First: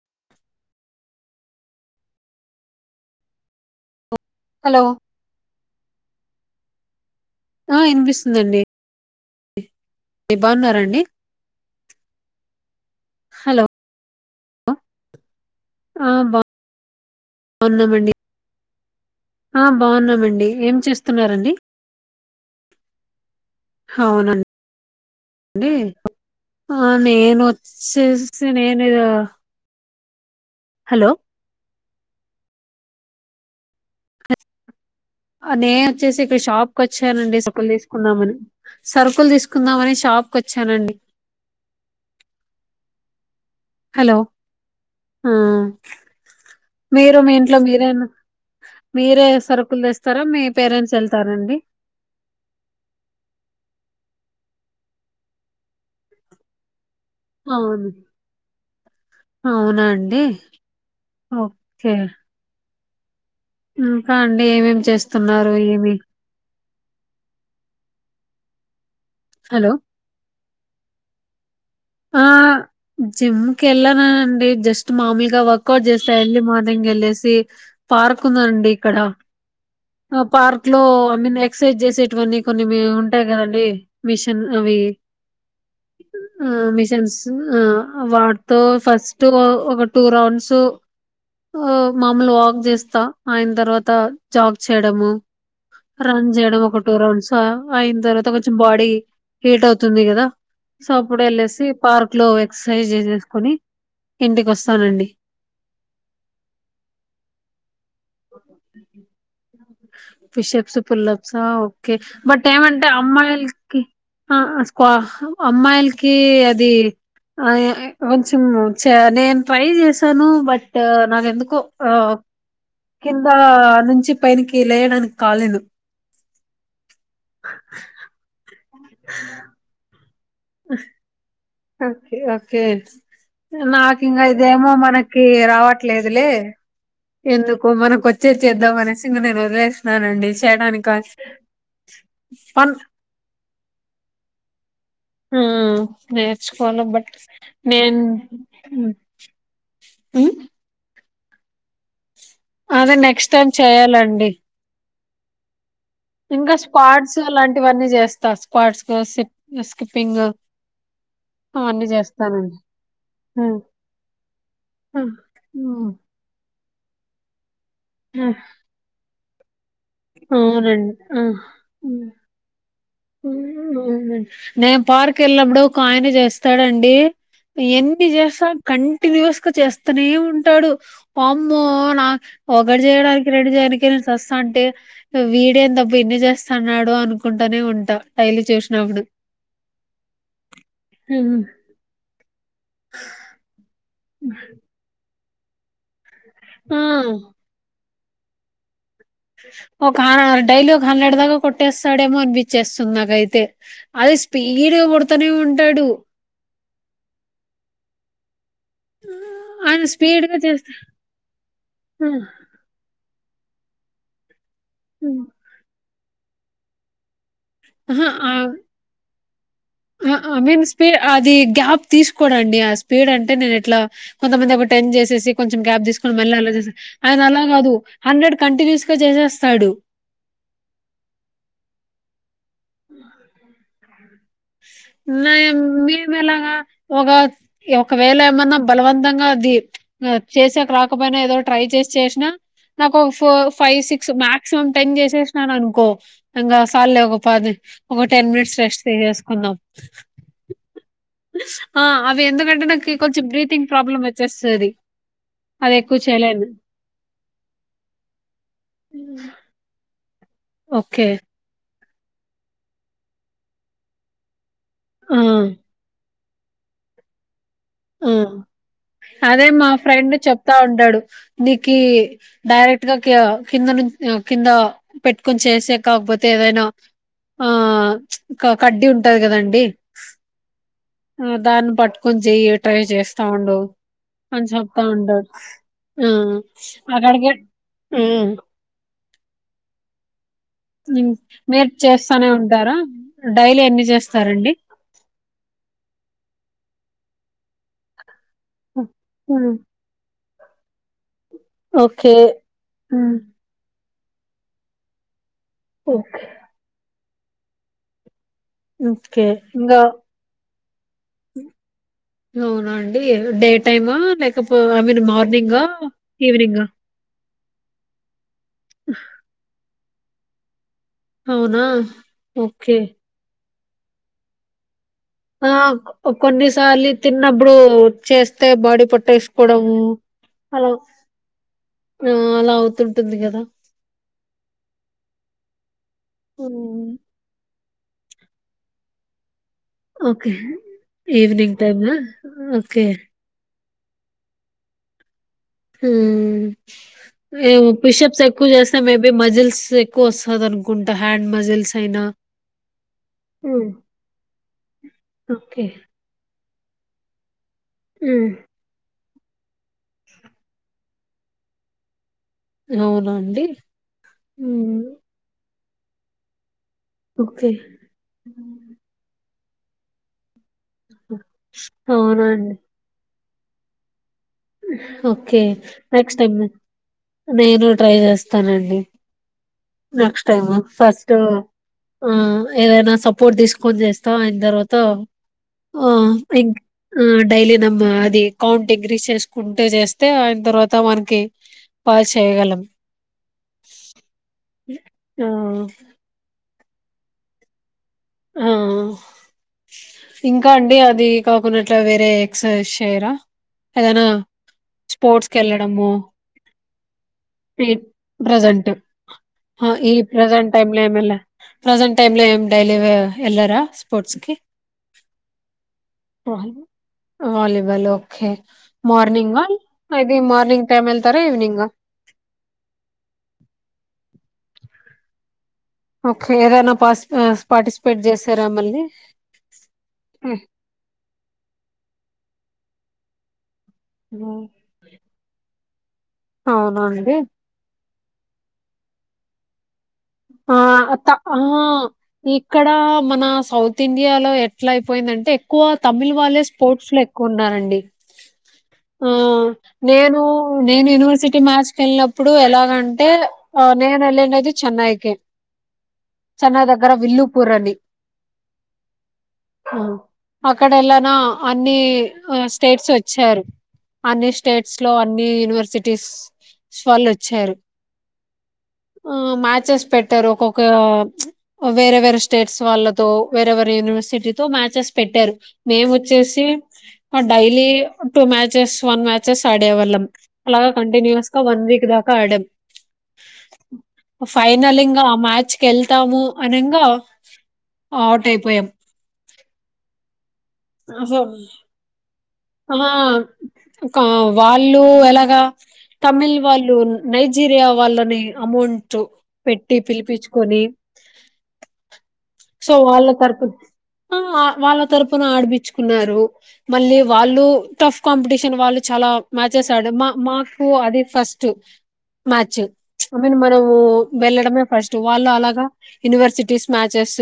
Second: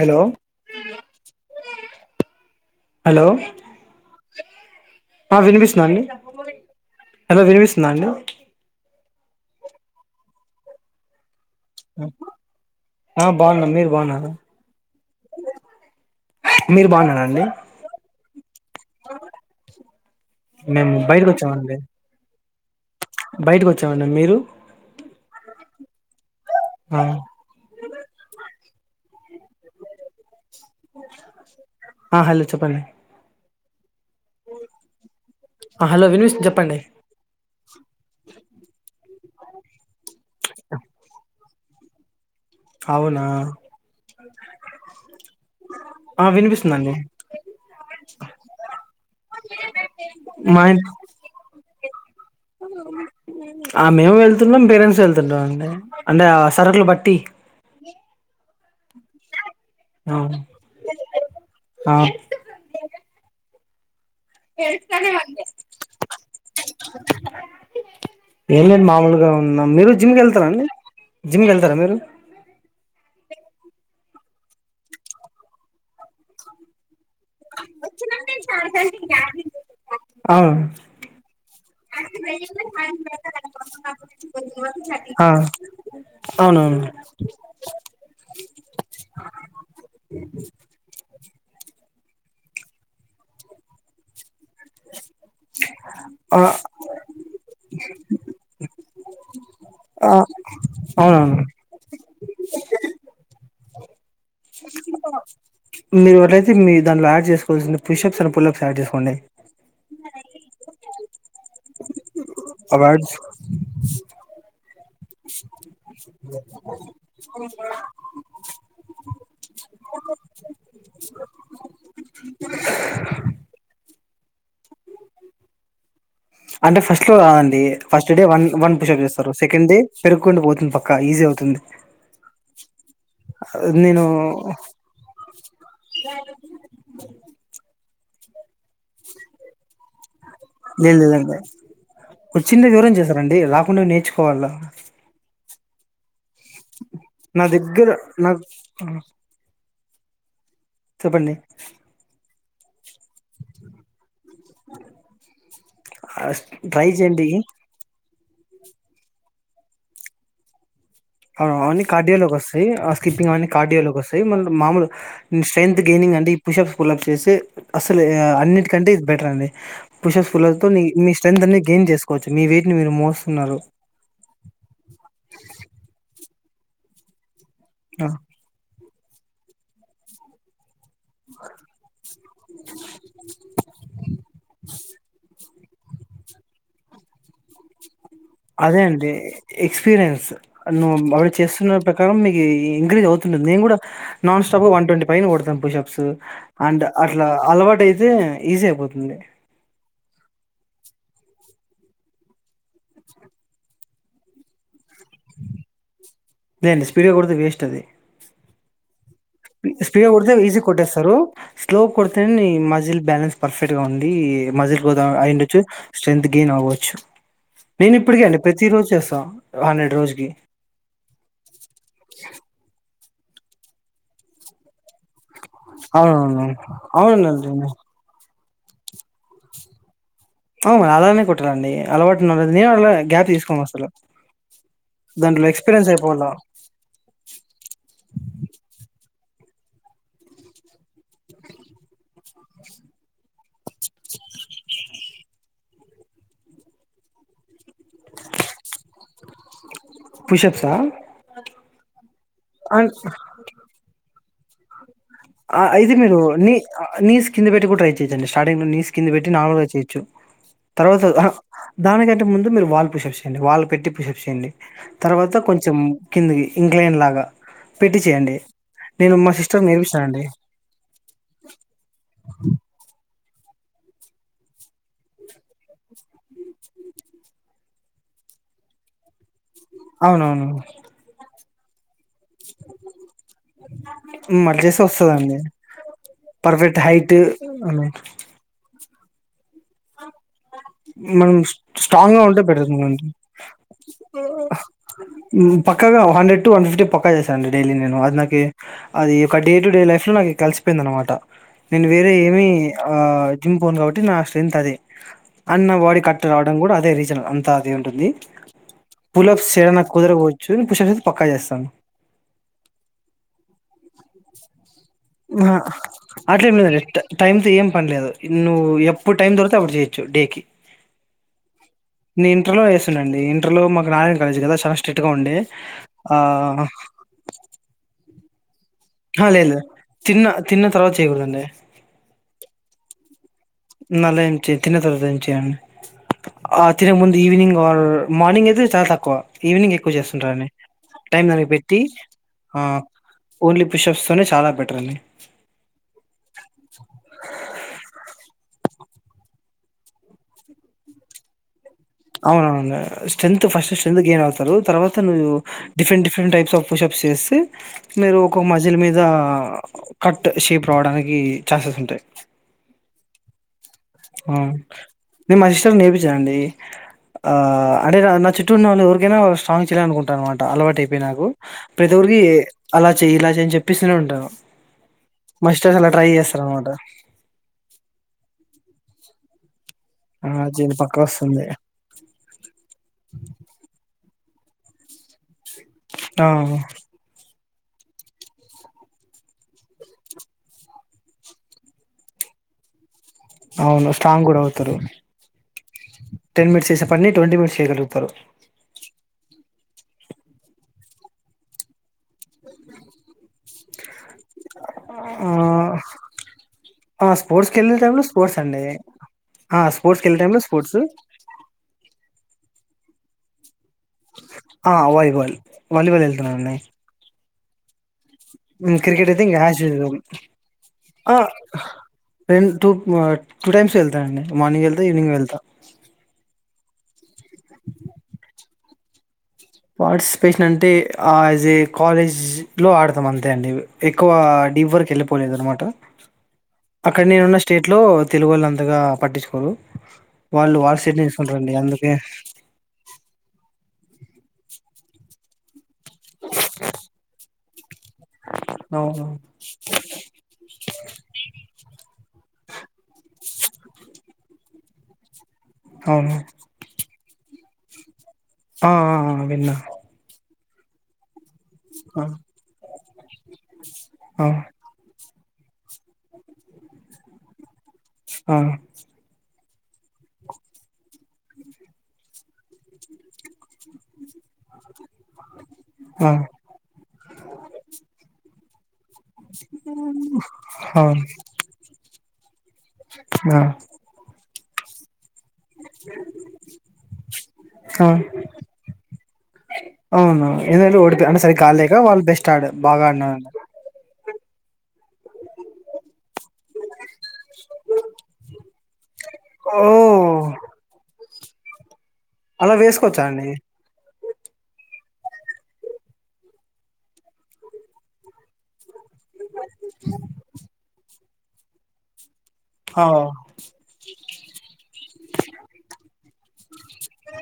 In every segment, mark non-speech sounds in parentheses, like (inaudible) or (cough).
Hello hello hello ఆ వినిపిస్తుదాండి మ హలో వినిపిస్తుందా అండి ఏ బాగున్నారండి ఆ హలో బాగున్నాం మీరు బాగున్నారా ఆ బా మీరు బాగున్నారండి బాగున్నామండి ఆ బాగున్నామండి ఏం మేము బయటకు చేస్తున్నరండి వచ్చామండి బయటకు వచ్చామండి మీరు అవునండి నే నేను వచ్చేసి నే అద హలో ఆ హలో చెప్పండి ఉ (unintelligible) ఆ నేను వచ్చేసి ఇక్కడ షాప్ కొచ్చానండి సరుకులు తీసుకుందామని సరుకు తీసుకుందాం అనేసి స్షాప్కి వచ్చానండి అవునా హలో ఆ వినిపిస్తుందండి మీరు మీ ఇంట్లో మీరే మీరే సరుకులు తెస్తారా మీ మా ఇం పేరెంట్స్ వెళ్తారాండి ఆ మేము వెళ్తున్నాం పేరెంట్స్ వెళ్తున్నాం అండి అంటే సరకులు బట్టి అవును ఆ అవునాండి ఓకే ఆ ఉ (unintelligible) అండి ఏమేమి చేస్తున్నారు ఏమి ఏమి లేదు మా మామూలుగా హలో మీరు జిమ్ కి వెళ్తారండి జిమ్ గల్ సారా మీరు జిమ్కి వెళ్ళన అండి జస్ట్ మామూలుగా వర్క్అౌట్ చేస్తే ఎర్లీ మార్నింగ్ వెళ్ళ పార్క్ ఉందండి ఇక్కడ ఆ అవును పార్క్ లో ఐ మీన్ ఎక్సర్సైజ్ చేసేటువన్న కొన్ని ఉంటాయి కదండి మిషన్ అవి ఆ ఆ అవునవును మిషన్స్ వాటితో ఫస్ట్ ఒక టూ రౌండ్స్ మామూలు వాక్ చేస్తా ఆయన తర్వాత జాగ్ చేయడము రన్ ఆ చేయడం ఒక టూ రౌండ్స్ అయిన తర్వాత కొంచెం బాడీ హట్ అవుతుంది ఆ కదా సబ్ కుప్పుడే అవునవును వెళ్ లేసి పార్క్ ఇట్లో ఎక్సర్సైజ్ చేసుకుొని ఇంటికి వస్తానండి మీరు ఎవరైతే మీ దానిలో యాడ్ చేసుకోవాల్సింది పిషప్స్ అని పులప్స్ డ్ చేసుకోండి పిషప్స్ పుల్లభస ఓకే బట్ ఏమంటే అవార్డ్స్ అమ్మాయిలకి ఆ స్ అమ్మాయిలకి అది ఆ కొంచెం నేను ట్రై చేశాను బట్ నాకు ఎందుకో ఆ కింద నుంచి పైన అంటే ఫస్ట్ లో రాదండి ఫస్ట్ డే వన్ వన్ పష చేస్తారు సెకండ్ ే పెరుగుకుండి పోతుంది పక్క ఈజీ అవుతుంది ఓకే ఓకే నాకు నేను ఇంకా ఇదేమో మనకి రావట్లేదులే ఎందుకు మనకు వచ్చే చేద్దామనేసి ఇంకా నేను వదిలేస్తున్నానండి లేదు లేదండి ఒక చిన్న పన్ వివరం చేశారంండి రాకుండా నేర్చుకోవాల హ నేర్చుకోవను బట్ నా దగ్గర నేను నాకు అ చెప్పండి అదే నెక్స్ట్ టైమ్ చెయాలండి ఇంకా ట్రై స్క్వాడ్స్ చేయండి అలాంటివన్నీ చేస్తా స్క్డ్స్ స్ స్కిపింగ్ అీ కార్డియోల్కి వస్తాయి స్కిప్పంగ్ అీ ఉమ్. కార్డియల్కి వస్తాయి మన మామూలు ఉమ్, స్ట్రెంగ్త్ ఉమ్, గెయినింగ్ అండి పుషప్స్ కులప్ చేసి అసలు ఉమ్, అన్నింటికంటే ఇది బెటర్ అం పుషస్ ఫులల్తో అవునండి నీ ఆ. స్ట్రెంత్ అన్ని గెయిన్ చేసుకోవచ్చు మీ వెయిట్ నేను పార్కు ఎల్లినప్పుడు ఒకఆయన చేస్తాడండి. ఆ, ఎన్ని జేస్తాడు కం టిన్యూయస్ గా చేస్తనే ఉంటాడు. అమ్మో నా ఒకటి చేయడానికి రెండు చేయడానినికి నేను సస్తా అంటే వీ డు ఎందబ్బా ఇన్ని చేస్తన్నాడు అనుకుంటనే ఉం ట అదే అండి ఎక్స్పీరియన్స్ నువ్వు అవి ఉమ్. చేస్తున్న ప్ర కారం ఇఇంక్రీజ్ అవుతుంటుంది. నేను కూడా నాన్ స్టాప్గా వన్ ట్వంటీ పైన కొడాతాం పుషప్స్. అండ్ ఆ అట్లా అలవాటు అయితే తే ఈజీ అయిపోతు ంది. ఒక డైలీ ఒక హండ్రెడ్ దాకా కొట్టేస్తాడేమో అనిపించేస్తుంది నాకైతే అది స్పీడ్గా కొడు లేదండి స్పీడ్ గా కొడతే వేస్ట్ అది. ఆయన స్పీడ్ కొడతే స్పీడ్గా ఈజీగా చేస్తా కొట్టేస్తారు. స్లో కొడతేనే మజిల్ బ్యాలెన్స్ పర్ఫెక్ట్ గా ఉండి మజీల్ గ్రోత్ ఆ అయ్యిండచ్చు. స్ట్రెంత్ గెయిన్ అవ్వచ్చు. నేను అహ ఇప్పటికే అండి ప్రతిరోజు చేస్తా. ఆ రోజుకి. ఆ మీన్స్ స్పీడ్ అది గ్యాప్ తీసుకోడండి అ స్పీడ్ అంటే నేను ఎట్లా కొంతమంది ఒక టెన్ చేసేసి కొంచెం గ్యాప్ తీసుకొని మళ్ళీ అవునవును. అలా చేసి ఆయన అలా అవునండి. కాదు హండ్రెడ్ కంటిన్యూస్ గా చేసేస్తాడు. అవును అలానే కొట్టాలండి అలవాటు న దాంట్లో ఎక్స్పీరియన్స్ మేము అయిపోవాల. ఎలాగా ఒక ఒకవేళ ఏమన్నా బలవంతంగా ది చేసాక రాకపోయినా ఏదో ట్రై చేసి చేశిన నాకు four five, six maximum ten చేసే సిన అనుకో ఇంగ సాలులే ఓక పది ఒక టెన్ మినిట్స్ రెస్ట్ తీసేసు కుందాం పుషప్సా? ఆ అవి ఎందుకంటే నాకు అన్ కొంచెం బ్రీతింగ్ ప్రాబ్లమ్ వచ్చే సరి ఆ అయితే మీరు నీ నీస్ కింద పెట్టి కూడా ట్రై చేయండి స్టార్టింగ్ లో నీస్ కింద పెట్టి నార్మల్ గా చేయొచ్చు తర్వాత ఓకే దానికంటే ముందు మీరు వాళ్ు పూషెప్ చేయండిళ్ు పెట్టి పిషెప్ చేయండి ఆ తర్వాత కొంచెం కిందికి ఇంగ్లండ్ లాగా పెట్టి చేయండి నేను మా సిస్టర్ నేర్పి చెతా ఉడు న డైెట్ కింద ను కింద పెట్టుకొని చేసే కాకపోతే ఏదైనా ఆ కడ్డి ఉంటది కదండి అవునవును అ దాని పట్ కొంచెం ట్రై చేస్తా ఉండు మ్ అని అట్ల చేస్తే చపుతా ఉండు వస్తదండి ఆ పర్ఫెక్ట్ హైట్ అక్కడికి ఉమ్. మనం మీరు స్ట్రాంగ్ గా చేస్తానే ఉంటే పెడతు ఉంటారా మన డైలీ ఎన్ని చేస్తారండి పక్కగా హండ్రెడ్ వన్ ఫిఫటీ పక్కా చేాడి డైలీ నేను నాకు అది ఒక day um, to day life లో నాక కలిసిపోయింద అనమాట నేను వేరే ఓకే ఏమి ఆ ఉమ్, జిమ్ పోను కాబట్టి టి నా స్ట్రెంగ్త్ అదే అన్న బాడీ ఓకే కట్ రావడం కూడా అదే రీజన్ అంతా అది ఉంటుంది ఓకే. పులస్ ఇంకా కుదరకవచ్చు పుల అ పక్కా చేస్తాను అవునండి డే టైమా లేకపో ఐ మీన్ మార్నింగా అట్లే ఈవినింగ్ లేదండి టైమ్ త ఏం పనిలేదు నువ్వు ఎప్పుడు టైం దొరికితే అప్పుడు చేయు డేకి అవునా ఓకే లో మాకుారయ కాలజ్ కా ఆ కొన్నిసార్లు తిన్నప్పుడు చేస్త అే బాడి పట్ట ఆ లేదు వేసుకోవడ లేదు తిన్న తిన్న అలా తర్వాత చేయకూడదండి అలా ంటుంది కదా నల ఎంచి తిన తరవాత ఎంచ అండి ఆ హ్మ్. తిినగ ముందు ఈవనింగ్ మార్నింగ్ ఎయితే చాలా తక్కువ ఈవినింగ్ ఎక్కువ ఓకే. చేస్తుంటారడి టైమ్ దానికి ఈవినింగ్ పెట్టి టైమా? ఆ ఓకే. ఓన్లీ పిషప్స్ తోనే చాలా బెటర్ అంది ఏ పిషప్ చెకుూ చేస్త మేబీ మజిల్స్ ఎక్కువ వస్తుంది అనుకుంటా హ్యాండ్ మజిల్స్ అయినా అవునవును strength hmm. First strength gain అవుతారు తర్వాతవ్వు okay. Different different types of pushup చేస్త మీరు హ్మ్. ఒకొక్క మజ్యల మీద ఆ కట్ షేప్ రావడానికి ఛాన్సెస్ ఉంటాయి అవునండి ని మా ఏవి చేయంండి ఆ ఓకే. అంటే నా చ చిట్టూ ఉవ ఇరిగేనా సావించలే అనుకుంటను మాట అలవాయిపోయి నాకు ప్రతి ఒరికి అవునా అండి? అలా చె నేను చెప్పస్తూనే ఉంటాను ఓకే మా సిస్టర్స్ అలా ట్రై నెక్స్ట్ టైమ్ చేస్తారనమాట నేను ట్రై చేస్తా తరలి నెక్స్ట్ ఆ టైమ్ దీని పక్క ఫస్ట్ వస్తుంది ఆ ఏదైనా సపోర్ట్ తీసుకొని చేస్త ఇందరుతో ఆ డైలీ నమ్ అది కౌంటంగ్ రీసర్జ్ కుంటే చేస్తే ఆయన తర్వాత మనకి పాస్ చేయగలం అవును స్టంగ్ కూడా అవుతారు ఆ టెన్ మిట్స్ చేస అన్నీట్ంటీ మనిట్ చేయలు ఆ ఇంకా అండి అది కాకుండాట్లా వేరే ఎక్సైజ చేయరా ఏదనా స్పోర్ట్స్ ఆహ్, వెళ్ళడము ఆ స్పోర్ట్స్కి వెళ్ళే టైంలో స్పోర్ట్స్ అండి ప్రజెంట్ ఆ ఈ స్పోర్ట్స్కి వెళ్ళే టైంలో ప్రజెంట్ టై స్పోర్ట్స్ లో ఏ ప్రజెంట్ టై లో ఏడైలీ ఎలరా ఆ వాలీబాల్ వాలీబాల్ వెళ్తున్నాండి వాలీబాల్ ఓ క్రికెట్ అయితే ఇంకా హ్యాచ్ ఇది మార్నింగ్ టైమ్ ఆ వెళ్తారా ఈవినింగా రెం టూ టూ టైమ్స్ వెళ్తానండి మార్నింగ్ వెళ్తా ఈవినింగ్ వెళ్తా ఓకే గమల్ పార్టిసిపేషన్ అంటే యాజ్ ఏ కాలేజ్ ఆడతాం అంతే అండివి ఎక్కువ ఉహు. డీప్ వరకు వెళ్ళిపోలేదనమాట అక్కడ అవునండి నేనున్న స్టేట్ లో తెలుగు వాళ్ళు అంతగా పట్టిచుకోరు ఆ ఇక్కడ మన సౌత్ ఇండియాలో ఎట్లా అయిపోయిందంటే ఎక్కువ తమిళ్ వాళ్ళే స్పోర్ట్స్ లో ఎక్కువ ఉన్నారండి అవును అ ఆ నేను నేను యూనివర్సిటీ మ్యాచ్కి వెళ్ళినప్పుడు ఎలాగంటే ఆ నేను వెళనది చతే కె అవును అది ఆ విన్న అక్కడ ఎలానా అన్ని స్టేట్స్ వచ్చారు ఆ అన్ని స్టేట్స్ లో అన్ని యూనివర్సిటీస్ వాళ్ళు వచ్చారు ఆ ఆ మాది చస్ పెట్టారు ఒక్కొక్క వేరే వేరే స్టేట్స్ వాళ్ళతో వేరే వేరే వనివర్సిటీతో మ్యాచెస్ పెట్టారు మేము ఆ వచ్చేసి daily two match chess one matches ఆడేవాళ్ళం అలా అవును కంటిన్యూస్ గా వన్ వీక్ దా కాడం ఆ ఫైవ్ నలింగ మ్యాచ్ క వెళ్తాము అనగా అవుట్ అయిపోయాం అవునవును ఏందు ఓడియి సో స కగాేగా వాళ్ళ బెస్ట్ ఆడ బాగా ఆ ఆడినారండి కావ్ వన్ ళు ఎలాగా తమిళ్ వాళ్ళు నైజీరియా వాళ్ళని అమౌంట్ ఓ పెట్టి పిలిపించుకొని టిక్ అలా సో వాళ్ళ వేసుకోవచ్చా అండి తర్పతి వాళ్ళ తరుపున ఆడిపిచ్చుకున్నారు మళ్ళీ వాళ్ళు టఫ్ కాంపిటీషన్ వాళ్ళు చాలా మ్యాచెస్ ఆడమ్ మా మాకు అది ఫస్ట్ మ్యాచ్ ఆ ఐ మీన్ మనము వెళ్ళడమే ఫస్ట్ వాళ్ళు అలాగా యూనివర్సిటీస్ మ్యాచెస్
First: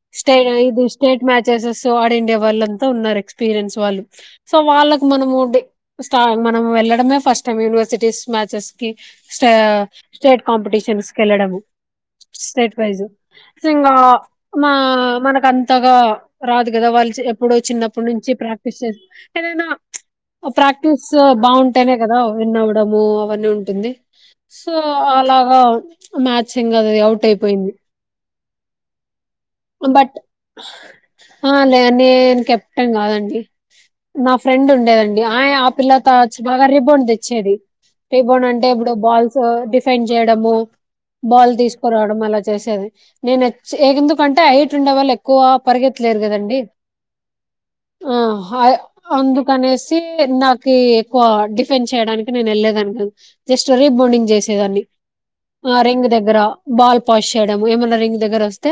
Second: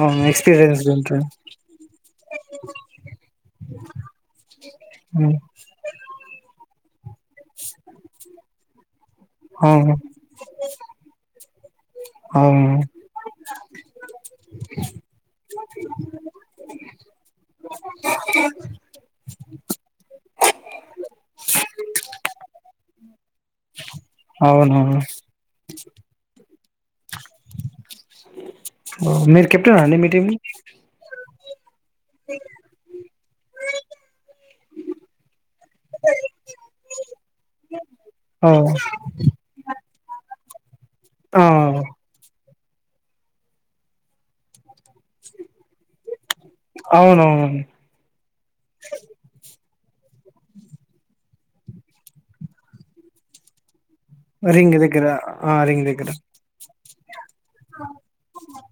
అవును ఎక్స్పీరియన్స్ ఇది స్టేట్ ఉంటది మ్యాచెస్సు ఆడిండే వాళ్ళంత ఉన్నారు ఎక్స్పీరియన్స్ వాళ్ళు సో వాళ్ళ ఉమ్ మన మన వెళ్ళడమే ఫస్ట్ టైమ్ యూనివర్సిటీ చెస్కి స్ అవును స్టేట్ కాంపిటీషన్స్ కెళ్లడము అవును స్టేట్ వైస్ సో ఇంగా మా మన మనకంతగా రాదు కదా వాళ్ళు ఎప్పుడో చిన్న అప్పట్నుంచీ ప్రాక్టీస్ చే ఏదైనా ప్రాక్టీస్ బాగుంటేనే కదా విన్ అవడము అవన్నీ ఉంటుంది సో అవునవును అలాగా మ్యాచ్ ఇంకా అది అవుట్ అయిపోయింది హ మీరు కెప్టెన్ ఆ అండి మీ బట్ టీమ్ నీ ఆ లేే నేను కెప్టెన్ కాదండి నా ఫ్రెండ్ ఉండేదండి ఆ ఆ పిల్లతో బాగా రిబౌండ్ తెచ్చేది రిబౌండ్ ఆ అంటే ఇప్పుడు బాల్స్ డిఫెండ్ చేయడము ఆ బాల్ తీసుకురాడం మళ్ళ చేసేది నేను ఏగిందుకుంటే హైట్ ఉండే వాళ్ళు ఎక్కువగా పరిగెత్తలేరు కదండీ అవునవును అందుకనే నాకి ఎక్కువ డిఫెన్స్ చేయడానికి నేను వెళ్ళలేదండి జస్ట్ బోడింగ్ చేసేదాన్ని ఆ రింగ్ దగ్గర బాల్ పాస్ చేయడం ఏమన్నా రింగ్ దగ్గర వస్తా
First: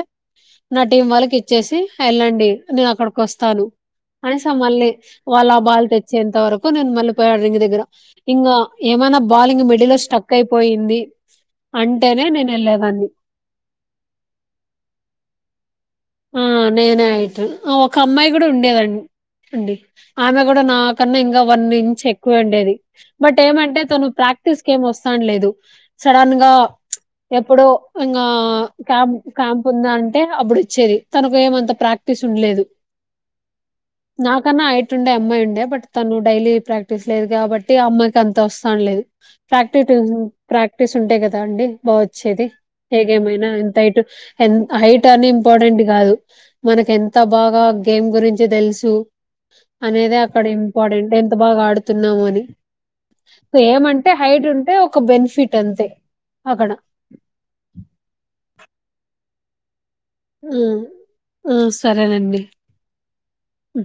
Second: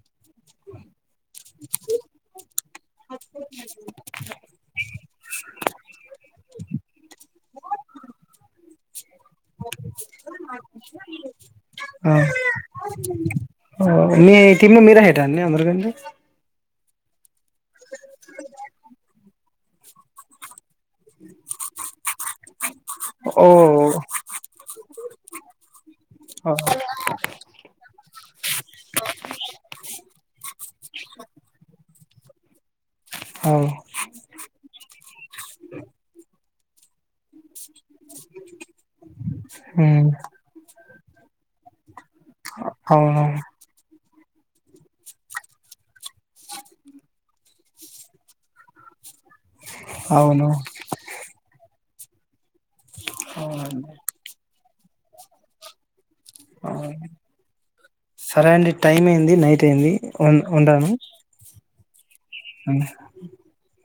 నా టీం వాళ్ళకి ఇచ్చేసి ఎళ్ళండి నేను అక్కడ వస్తాను అ మళ్ళీ వాళ్ళ ఆ బాల్ తెచ్చేంత వరకు నేను మళ్ళీ పోయి ఆ రింగు దగ్గర ఇంకా ఏమైనా బాల్ ఇంగ మిడిల్ లో స్టక్ క్కయిపోయింది ఆ అంటేనే నేనేల్లెదాన్ని దాన్నే అమరగండి ఆ నేనే హైట్ ఒక అమ్మాయి కూడా ఉండేదండి అండి ఆమె కూడా నా కన్నా ఇంకా వన్ ఇంచ్ ఎక్కువ ఉండేది బట్ ఓ ఏమంటే తను ప్రాక్టీస్ కి ఏం వస్తానలేదు సడన్ గా ఓ ఎప్పుడో ఇంకా క్యాంప్ క్యాంప్ ఉందం అంటే అప్పుడు తెలీద్ తనకు ఏమంత ప్రాక్టీస్ ఉండలేదు నాకన్నా అయిట్ ఉండే అమ్మాయి ఉండే బట్ తను డైలీ ప్రాక్టిస్ లేదు కాబట్టి అమ్మాయికి అంత వస్తానలేదు ప్రాక్టీ ఉమ్ ప్రాక్టీస్ ఉంటే కదా అండి బా వచ్చేది అవును హ్మ్. ఏగేమైనా ఎంత ఇటు ఎంత హైట్ అని ఇంపార్టెంట్ కాదు మనకి ఎంత బాగా గేమ్ గురించి తెలుసు అనేదే అవునవును. అక్కడ అవును ఇంపార్టెంట్ ఎంత బాగా ఆడు డుతున్నాము అని అవునండి ఏమంటే హైట్ ఉంటే ఒక ఒక బెన్ ఫిట్ అంతే అక్కడ సరే అండి టైం ఏంది నైట్ ఏంది ఉన్ ఆ ఉంటాను ఆ సరేనండి ఉమ్ మ్..